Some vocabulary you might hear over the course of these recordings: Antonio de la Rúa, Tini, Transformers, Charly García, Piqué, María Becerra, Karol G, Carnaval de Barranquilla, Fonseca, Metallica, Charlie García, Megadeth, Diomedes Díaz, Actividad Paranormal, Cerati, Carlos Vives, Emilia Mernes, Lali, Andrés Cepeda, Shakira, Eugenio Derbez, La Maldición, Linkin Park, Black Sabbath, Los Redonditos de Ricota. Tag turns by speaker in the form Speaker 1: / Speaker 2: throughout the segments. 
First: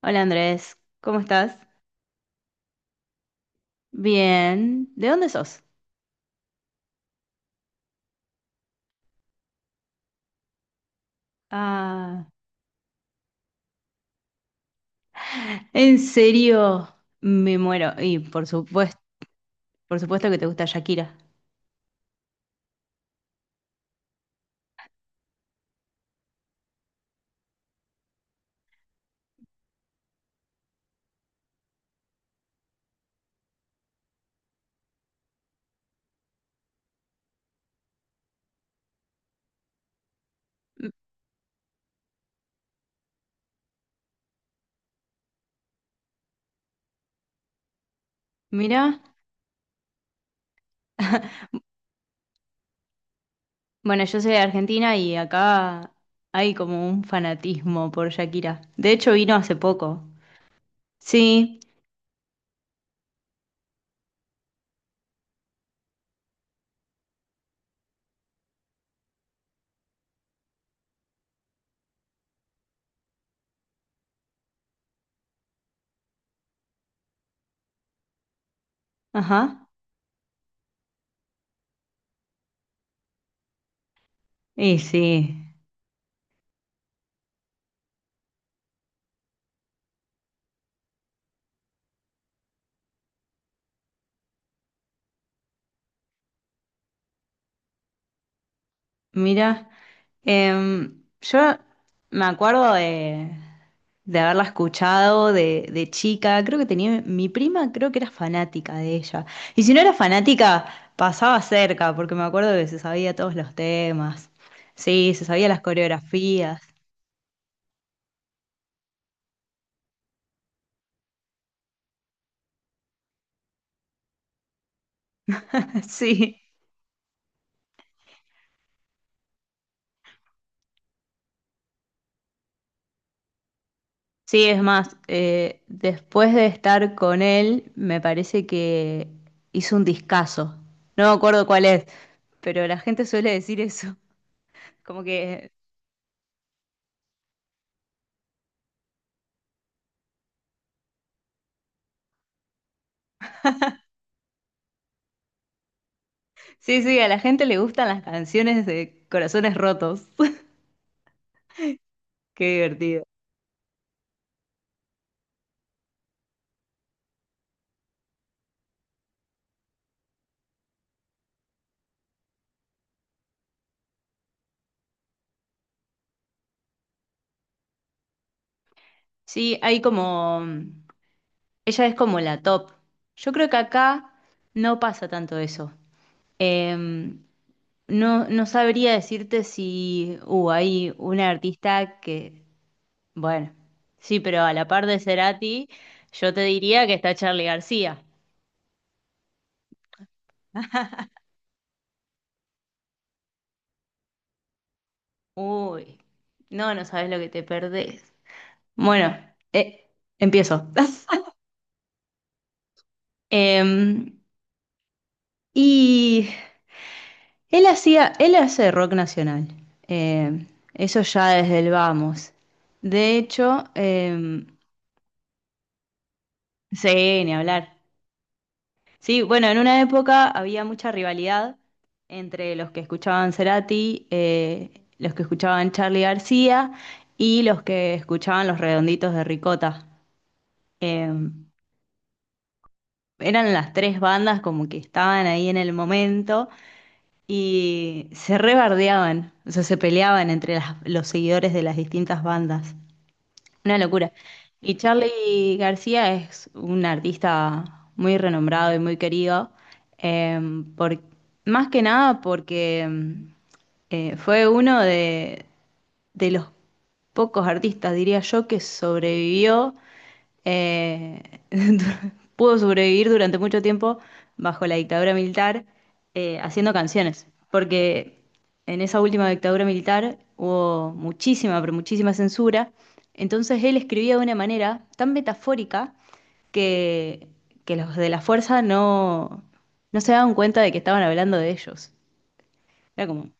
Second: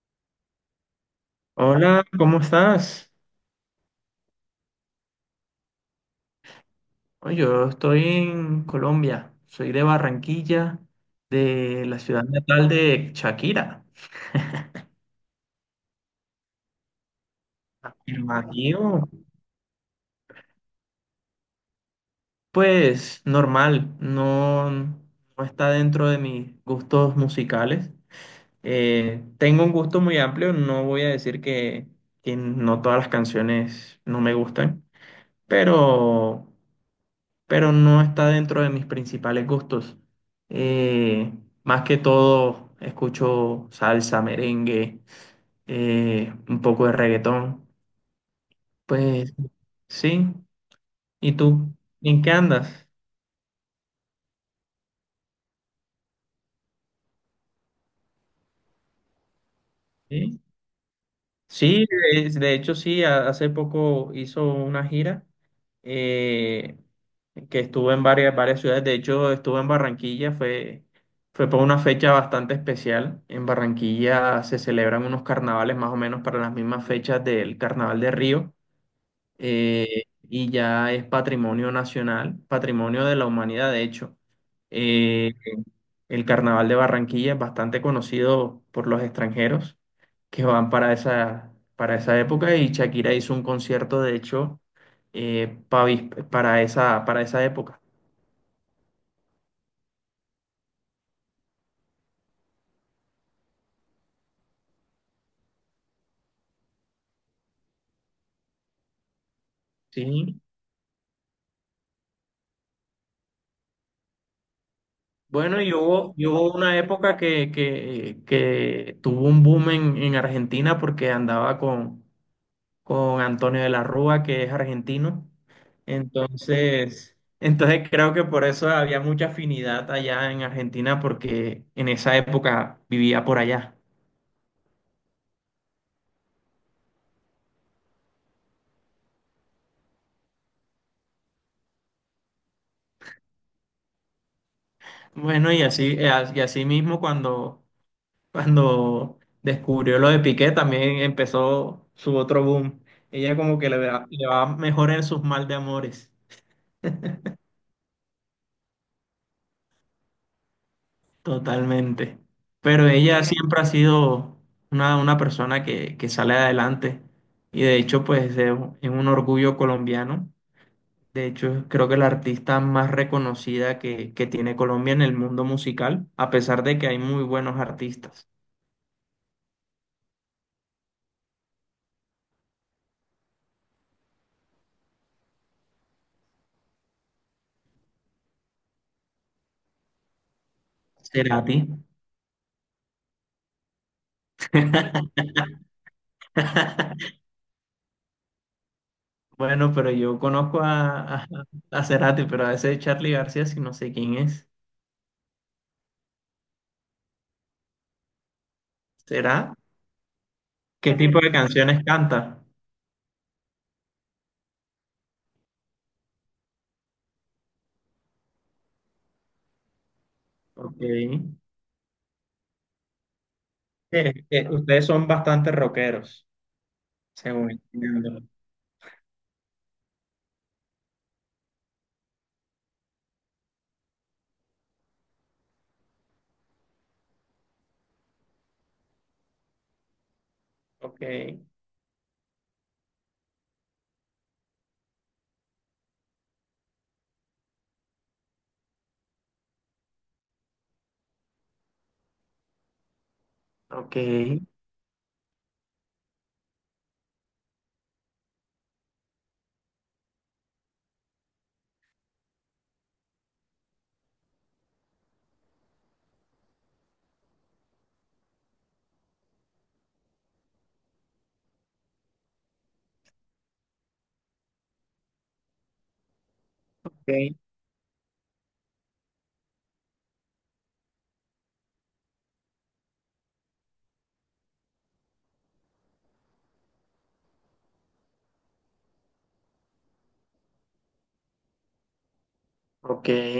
Speaker 1: Hola Andrés, ¿cómo estás?
Speaker 2: Hola, ¿cómo estás?
Speaker 1: Bien, ¿de dónde sos?
Speaker 2: Oye, yo estoy en Colombia, soy de Barranquilla, de la ciudad
Speaker 1: Ah,
Speaker 2: natal de Shakira.
Speaker 1: ¿en serio? Me muero. Y
Speaker 2: El Bajío,
Speaker 1: por supuesto que te gusta Shakira.
Speaker 2: pues normal, no, no está dentro de mis gustos musicales. Tengo un gusto muy amplio, no voy a decir que no todas las canciones no me gustan, pero pero no está dentro de mis principales gustos.
Speaker 1: M-
Speaker 2: Eh, más que todo, escucho salsa, merengue, un poco de reggaetón.
Speaker 1: Mira,
Speaker 2: Pues sí. ¿Y tú? ¿En qué andas?
Speaker 1: bueno, yo soy de Argentina y acá hay como un fanatismo por Shakira. De hecho, vino hace poco.
Speaker 2: ¿Sí?
Speaker 1: Sí,
Speaker 2: Sí, de hecho sí, hace poco hizo una gira eh, que estuvo en varias ciudades, de hecho estuvo en Barranquilla, fue por una fecha bastante especial. En Barranquilla se celebran unos carnavales más o menos para las mismas fechas del Carnaval de Río,
Speaker 1: ajá.
Speaker 2: y ya es patrimonio nacional, patrimonio de la humanidad, de hecho.
Speaker 1: Y sí,
Speaker 2: Eh, el Carnaval de Barranquilla es bastante conocido por los extranjeros que van para para esa época y Shakira hizo un concierto, de hecho, para para esa época.
Speaker 1: mira, yo me acuerdo de haberla escuchado de chica. Creo que tenía, mi prima creo que era fanática de ella. Y si no era
Speaker 2: Sí.
Speaker 1: fanática, pasaba cerca, porque me acuerdo que se sabía todos los temas. Sí, se sabía las
Speaker 2: Bueno, y hubo
Speaker 1: coreografías.
Speaker 2: una época que tuvo un boom en Argentina porque andaba con Antonio de la Rúa, que es argentino.
Speaker 1: Sí.
Speaker 2: Entonces creo que por eso había mucha afinidad allá en Argentina porque en esa época vivía por allá.
Speaker 1: Sí, es más, después de estar con él, me parece que hizo un discazo. No me acuerdo cuál es, pero la gente suele decir eso. Como que,
Speaker 2: Bueno, y así mismo cuando, cuando descubrió lo de Piqué, también empezó su otro boom. Ella como que le va mejor en sus mal de amores,
Speaker 1: sí, sí, a la gente le gustan las canciones de corazones rotos.
Speaker 2: totalmente.
Speaker 1: Qué
Speaker 2: Pero
Speaker 1: divertido.
Speaker 2: ella siempre ha sido una persona que sale adelante y de hecho pues es un orgullo colombiano. De hecho creo que la artista más reconocida que tiene Colombia en el mundo musical, a pesar de que hay muy buenos artistas.
Speaker 1: Sí, hay como, mm, ella es como la top. Yo creo que acá no pasa tanto eso. Eh, no, no sabría decirte si hay una
Speaker 2: Será ti.
Speaker 1: artista que, bueno, sí, pero a la par de Cerati, yo te diría que está Charly García.
Speaker 2: Bueno, pero yo conozco a Cerati, pero a ese Charlie García sí no sé quién es.
Speaker 1: Uy, no, no sabes lo que te perdés. Bueno,
Speaker 2: ¿Será?
Speaker 1: eh, empiezo.
Speaker 2: ¿Qué tipo de canciones canta?
Speaker 1: Em, y Él hacía, él hace rock nacional. eh,
Speaker 2: Ok.
Speaker 1: Eso ya desde el vamos. De hecho,
Speaker 2: Ustedes son bastante rockeros,
Speaker 1: sí, ni
Speaker 2: según
Speaker 1: hablar.
Speaker 2: entiendo.
Speaker 1: Sí, bueno, en una época había mucha rivalidad entre los que escuchaban Cerati, los que escuchaban Charly García y los que escuchaban Los Redonditos de Ricota.
Speaker 2: Ok,
Speaker 1: Eh, Eran las tres bandas como que estaban ahí en el momento y se rebardeaban, o sea, se peleaban entre los seguidores de las distintas bandas. Una
Speaker 2: ok,
Speaker 1: locura. Y Charly García es un artista muy renombrado y muy querido, eh, por, más que nada porque fue uno de los pocos artistas, diría yo, que sobrevivió, eh, du- pudo sobrevivir durante mucho tiempo bajo la dictadura militar haciendo canciones,
Speaker 2: ok,
Speaker 1: porque en esa última dictadura militar hubo muchísima, pero muchísima censura, entonces él escribía de una manera tan metafórica que, que los de la fuerza no, no se daban cuenta de que estaban hablando de ellos. Era
Speaker 2: ok.
Speaker 1: como,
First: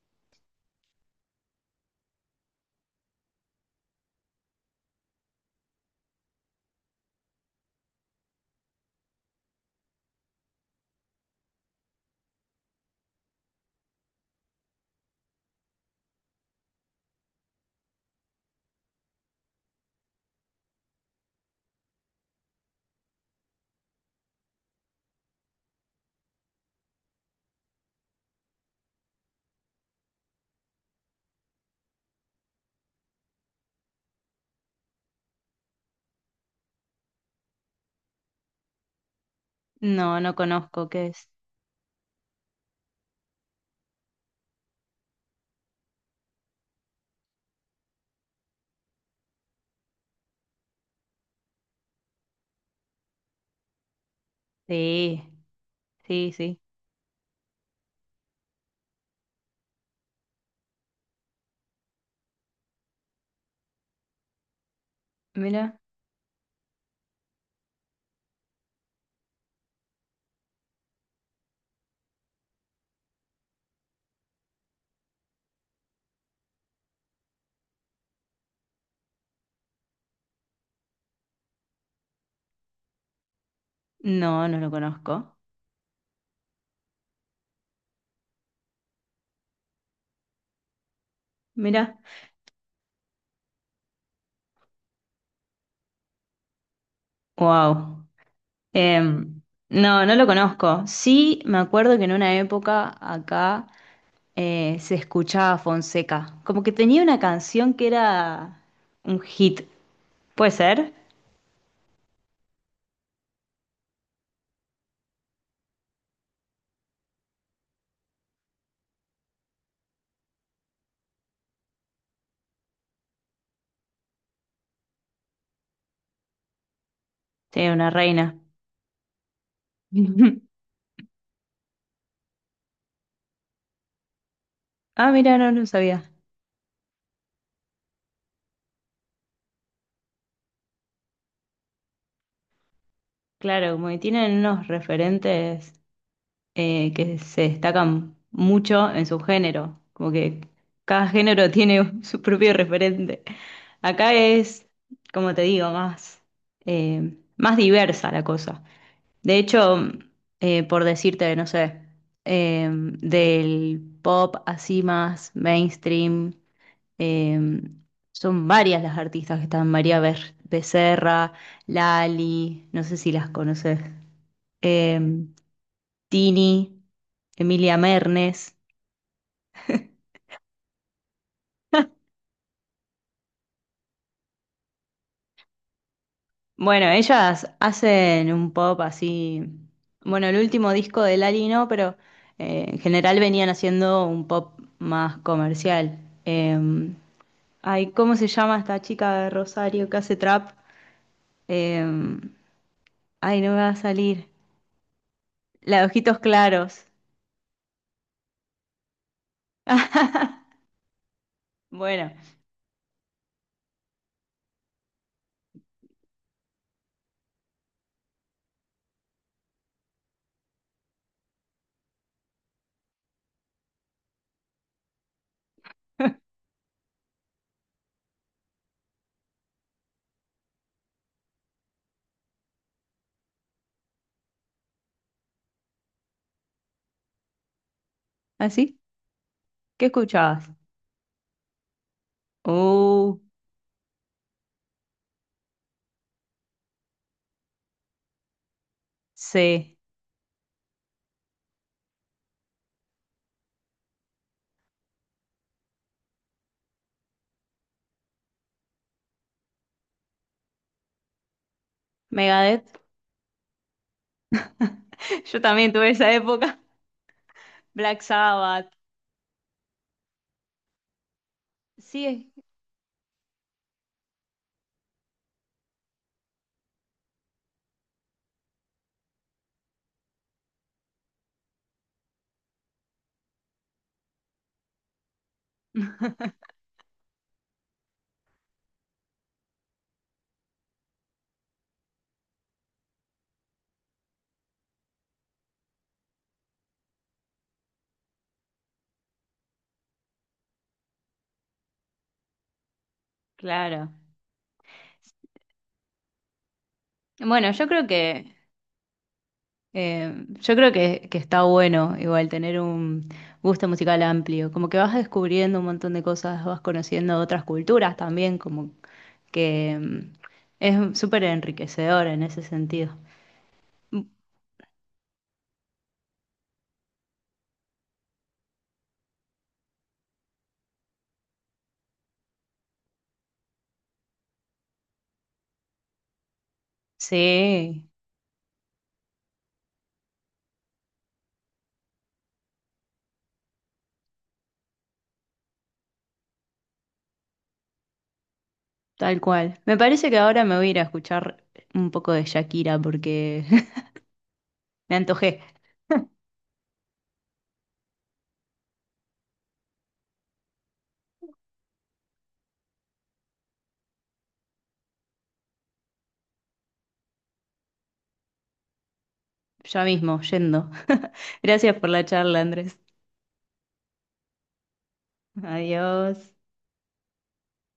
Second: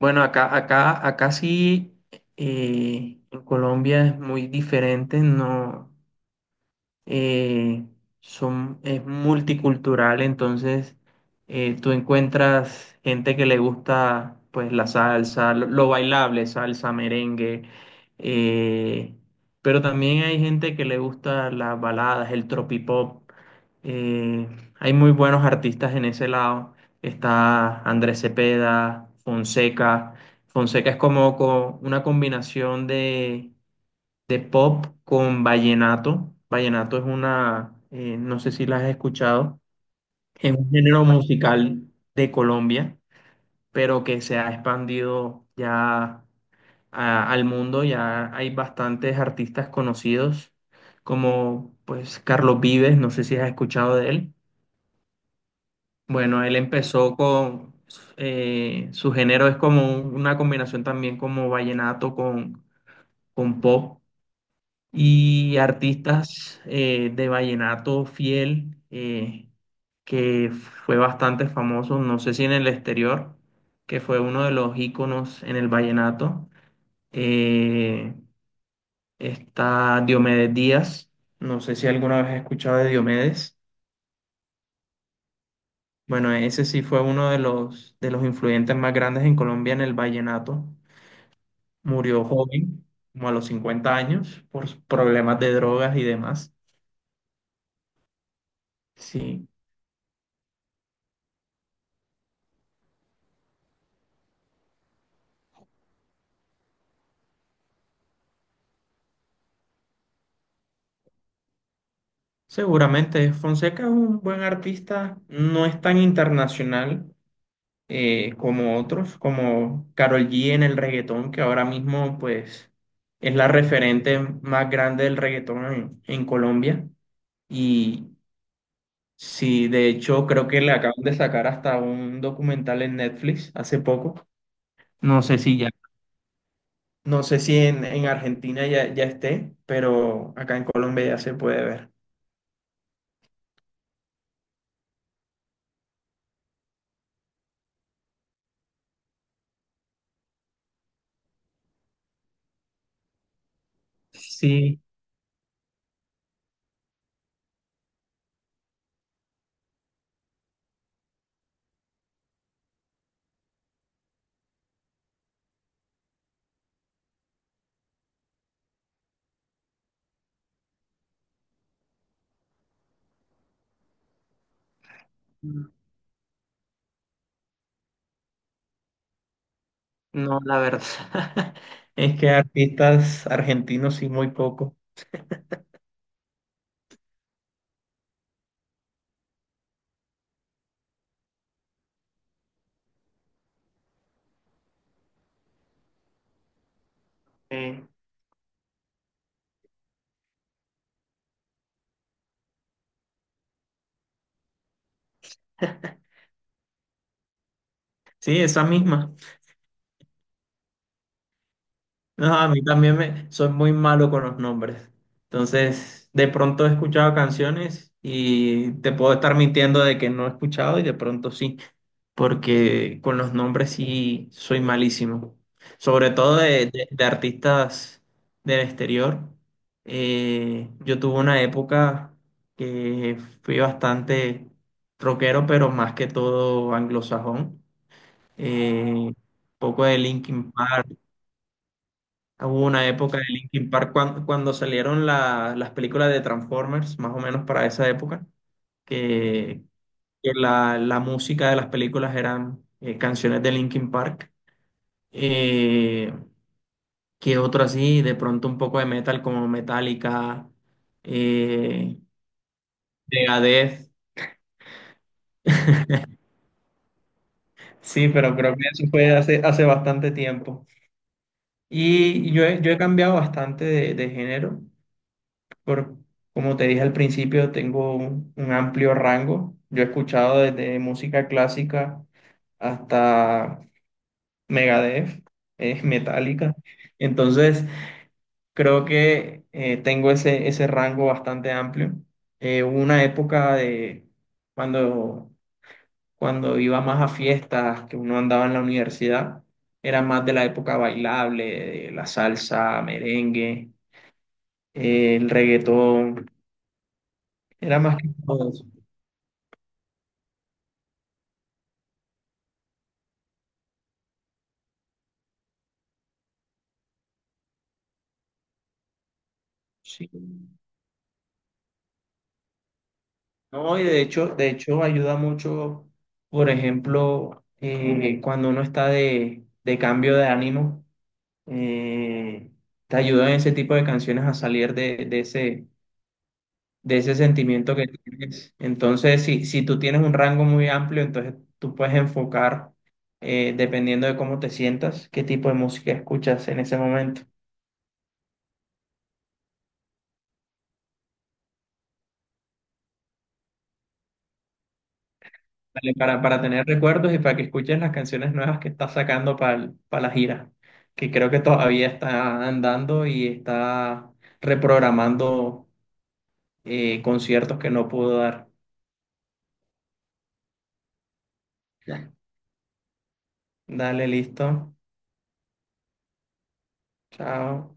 Speaker 2: Bueno, acá sí, en Colombia es muy diferente, no. eh, es multicultural, entonces tú encuentras gente que le gusta pues la salsa, lo bailable, salsa, merengue, eh, pero también hay gente que le gusta las baladas, el tropipop. Eh, hay muy buenos artistas en ese lado. Está Andrés Cepeda, Fonseca. Fonseca es como una combinación de pop con vallenato. Vallenato es una, no sé si la has escuchado,
Speaker 1: no, no
Speaker 2: es un
Speaker 1: conozco
Speaker 2: género
Speaker 1: qué es.
Speaker 2: musical de Colombia, pero que se ha expandido ya al mundo. Ya hay bastantes artistas conocidos, como pues Carlos Vives, no sé si has escuchado de él.
Speaker 1: Sí. Sí,
Speaker 2: Bueno, él
Speaker 1: sí.
Speaker 2: empezó con, su género es como una combinación también como vallenato con pop y
Speaker 1: Mira.
Speaker 2: artistas de vallenato fiel que fue bastante famoso, no sé si en el exterior, que fue uno de los íconos en el vallenato. Eh, está Diomedes Díaz, no sé si alguna vez has escuchado de Diomedes.
Speaker 1: No, no lo conozco.
Speaker 2: Bueno, ese sí fue uno de de los influyentes más grandes en Colombia en el vallenato.
Speaker 1: Mira.
Speaker 2: Murió joven, como a los 50 años, por problemas de drogas y demás.
Speaker 1: Wow.
Speaker 2: Sí.
Speaker 1: No, no lo conozco. Sí, me acuerdo que en una época acá se escuchaba Fonseca. Como que tenía una canción que era un hit. ¿Puede ser?
Speaker 2: Seguramente, Fonseca es un buen artista, no es tan internacional, como otros, como Karol G en el reggaetón, que ahora mismo pues es la referente más grande del reggaetón en Colombia.
Speaker 1: Sí, una
Speaker 2: Y
Speaker 1: reina.
Speaker 2: sí, de hecho creo que le acaban de sacar hasta un documental en Netflix hace poco.
Speaker 1: Ah,
Speaker 2: No
Speaker 1: mira,
Speaker 2: sé
Speaker 1: no
Speaker 2: si
Speaker 1: lo
Speaker 2: ya.
Speaker 1: sabía.
Speaker 2: No sé si en Argentina ya esté, pero acá en Colombia ya se puede ver.
Speaker 1: Claro, como que tienen unos referentes que se destacan mucho en su género, como que cada género tiene su propio referente. Acá es,
Speaker 2: Sí.
Speaker 1: como te digo, más, más diversa la cosa. De hecho, por decirte, no sé, del pop así más mainstream, eh, son varias las artistas que están, Becerra, Lali, no sé si las conoces. Eh, Tini, Emilia Mernes.
Speaker 2: No, la verdad. Es que artistas argentinos sí, muy poco.
Speaker 1: Bueno, ellas hacen un pop así. Bueno, el último disco de Lali no, pero en general venían haciendo un pop más comercial. Eh,
Speaker 2: Eh,
Speaker 1: Ay, ¿cómo se llama esta chica de Rosario que hace trap? Eh, Ay, no me va a salir. La de ojitos claros.
Speaker 2: sí, esa misma.
Speaker 1: Bueno,
Speaker 2: No, a mí también me, soy muy malo con los nombres. Entonces, de pronto he escuchado canciones y te puedo estar mintiendo de que no he escuchado y de pronto sí, porque con los nombres sí soy malísimo. Sobre todo de artistas del exterior. Yo tuve una época que fui bastante rockero, pero más que todo anglosajón.
Speaker 1: ¿así?
Speaker 2: Eh, poco
Speaker 1: ¿Qué
Speaker 2: de
Speaker 1: escuchabas?
Speaker 2: Linkin Park. Hubo una
Speaker 1: Uh,
Speaker 2: época de Linkin Park cuando, cuando salieron las películas de Transformers, más o menos para esa época, que,
Speaker 1: sí.
Speaker 2: que la música de las películas eran canciones de Linkin Park. Eh, que otro así, de pronto un poco de metal como Metallica, eh,
Speaker 1: Megadeth.
Speaker 2: Megadeth.
Speaker 1: Yo también tuve esa época. Black
Speaker 2: Sí, pero creo
Speaker 1: Sabbath.
Speaker 2: que eso fue hace bastante tiempo.
Speaker 1: Sí,
Speaker 2: Yo he cambiado bastante de género. Por, como te dije al principio, tengo un amplio rango. Yo he escuchado desde música clásica hasta Megadeth, es Metallica. Entonces, creo que tengo ese rango bastante amplio. Hubo una época de cuando, cuando iba más a fiestas, que uno andaba en la universidad, era más de la época bailable, de la salsa, merengue,
Speaker 1: claro.
Speaker 2: el reggaetón,
Speaker 1: Bueno,
Speaker 2: era más que todo eso.
Speaker 1: yo creo que está bueno igual tener un gusto musical amplio, como que vas descubriendo un montón de cosas, vas conociendo otras culturas también, como que
Speaker 2: Sí.
Speaker 1: mm, es súper enriquecedor en ese sentido.
Speaker 2: No, y
Speaker 1: Mm,
Speaker 2: de hecho ayuda mucho, por ejemplo, cuando uno está de cambio de ánimo, eh, te ayudan ese tipo de canciones a salir de ese sentimiento que
Speaker 1: sí,
Speaker 2: tienes. Entonces, si tú tienes un rango muy amplio, entonces tú puedes enfocar, dependiendo de cómo te sientas, qué tipo de música escuchas en ese momento.
Speaker 1: tal cual. Me parece que ahora me voy a ir a escuchar un poco de Shakira porque me antojé,
Speaker 2: Dale, para tener recuerdos y para que escuches las canciones nuevas que está sacando para la gira, que creo que todavía está andando y está reprogramando conciertos que no pudo dar.
Speaker 1: ya mismo, yendo. Gracias por la
Speaker 2: Ya.
Speaker 1: charla, Andrés.
Speaker 2: Dale, listo.
Speaker 1: Adiós.
Speaker 2: Chao.